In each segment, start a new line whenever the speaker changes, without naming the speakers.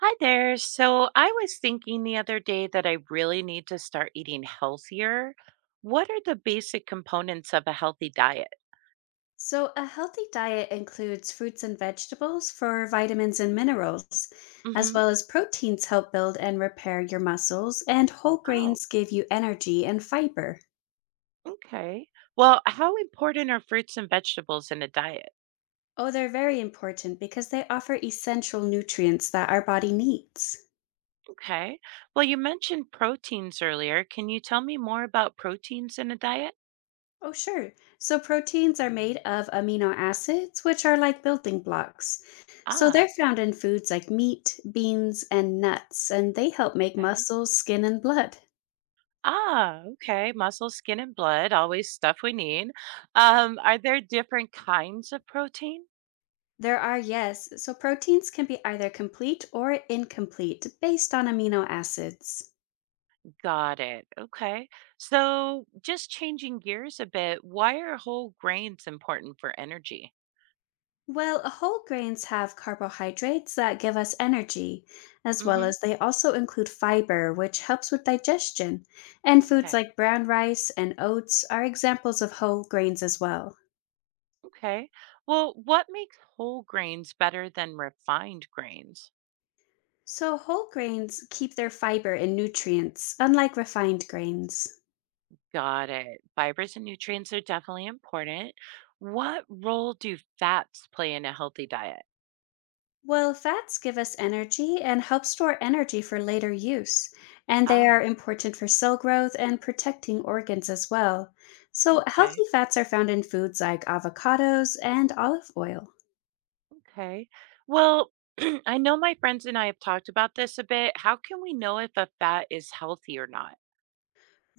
Hi there. So I was thinking the other day that I really need to start eating healthier. What are the basic components of a healthy diet?
So, a healthy diet includes fruits and vegetables for vitamins and minerals, as
Hmm.
well as proteins help build and repair your muscles, and whole
Oh,
grains give you energy and fiber.
okay. Well, how important are fruits and vegetables in a diet?
Oh, they're very important because they offer essential nutrients that our body needs.
Okay. Well, you mentioned proteins earlier. Can you tell me more about proteins in a diet?
Oh, sure. So, proteins are made of amino acids, which are like building blocks. So, they're
Ah,
found in foods like meat, beans, and nuts, and they help make
okay.
muscles, skin, and blood.
Ah, okay. Muscle, skin, and blood, always stuff we need. Are there different kinds of protein?
There are, yes. So proteins can be either complete or incomplete based on amino acids.
Got it. Okay. So, just changing gears a bit, why are whole grains important for energy?
Well, whole grains have carbohydrates that give us energy, as well
Mhm.
as they also include fiber, which helps with digestion. And foods
Okay.
like brown rice and oats are examples of whole grains as well.
Okay. Well, what makes whole grains better than refined grains?
So, whole grains keep their fiber and nutrients, unlike refined grains.
Got it. Fibers and nutrients are definitely important. What role do fats play in a healthy diet?
Well, fats give us energy and help store energy for later use, and they
Ah,
are important for cell growth and protecting organs as well. So,
okay.
healthy fats are found in foods like avocados and olive oil.
Okay. Well, I know my friends and I have talked about this a bit. How can we know if a fat is healthy or not?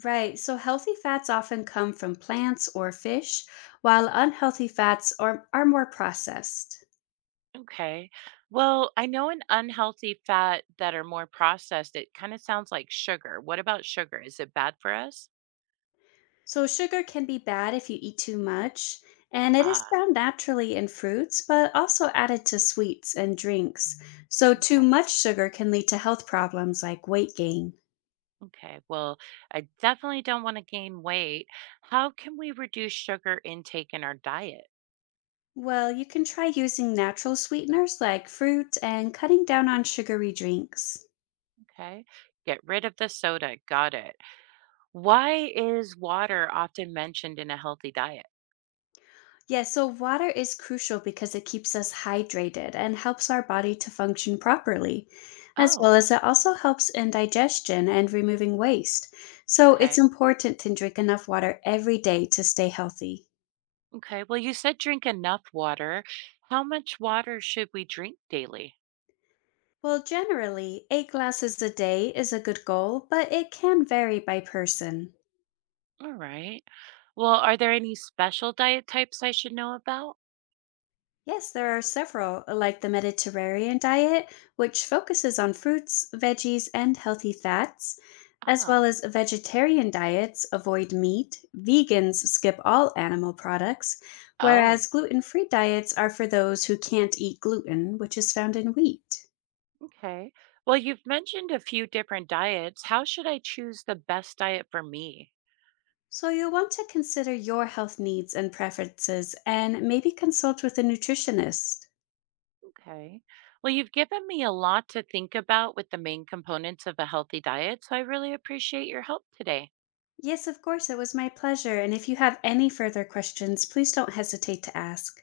Right, so healthy fats often come from plants or fish, while unhealthy fats are more processed.
Okay. Well, I know an unhealthy fat that are more processed, it kind of sounds like sugar. What about sugar? Is it bad for us?
So, sugar can be bad if you eat too much, and it is
Ah,
found naturally in fruits, but also added to sweets and drinks. So, too
okay.
much sugar can lead to health problems like weight gain.
Okay. Well, I definitely don't want to gain weight. How can we reduce sugar intake in our diet?
Well, you can try using natural sweeteners like fruit and cutting down on sugary drinks.
Okay. Get rid of the soda. Got it. Why is water often mentioned in a healthy diet?
Yeah, so water is crucial because it keeps us hydrated and helps our body to function properly, as
Oh,
well as it also helps in digestion and removing waste. So
okay.
it's important to drink enough water every day to stay healthy.
Okay. Well, you said drink enough water. How much water should we drink daily?
Well, generally, eight glasses a day is a good goal, but it can vary by person.
All right. Well, are there any special diet types I should know about?
Yes, there are several, like the Mediterranean diet, which focuses on fruits, veggies, and healthy fats, as well
Ah,
as vegetarian diets avoid meat, vegans skip all animal products,
oh,
whereas gluten free diets are for those who can't eat gluten, which is found in wheat.
okay. Well, you've mentioned a few different diets. How should I choose the best diet for me?
So you'll want to consider your health needs and preferences and maybe consult with a nutritionist.
Okay. Well, you've given me a lot to think about with the main components of a healthy diet, so I really appreciate your help today.
Yes, of course, it was my pleasure. And if you have any further questions, please don't hesitate to ask.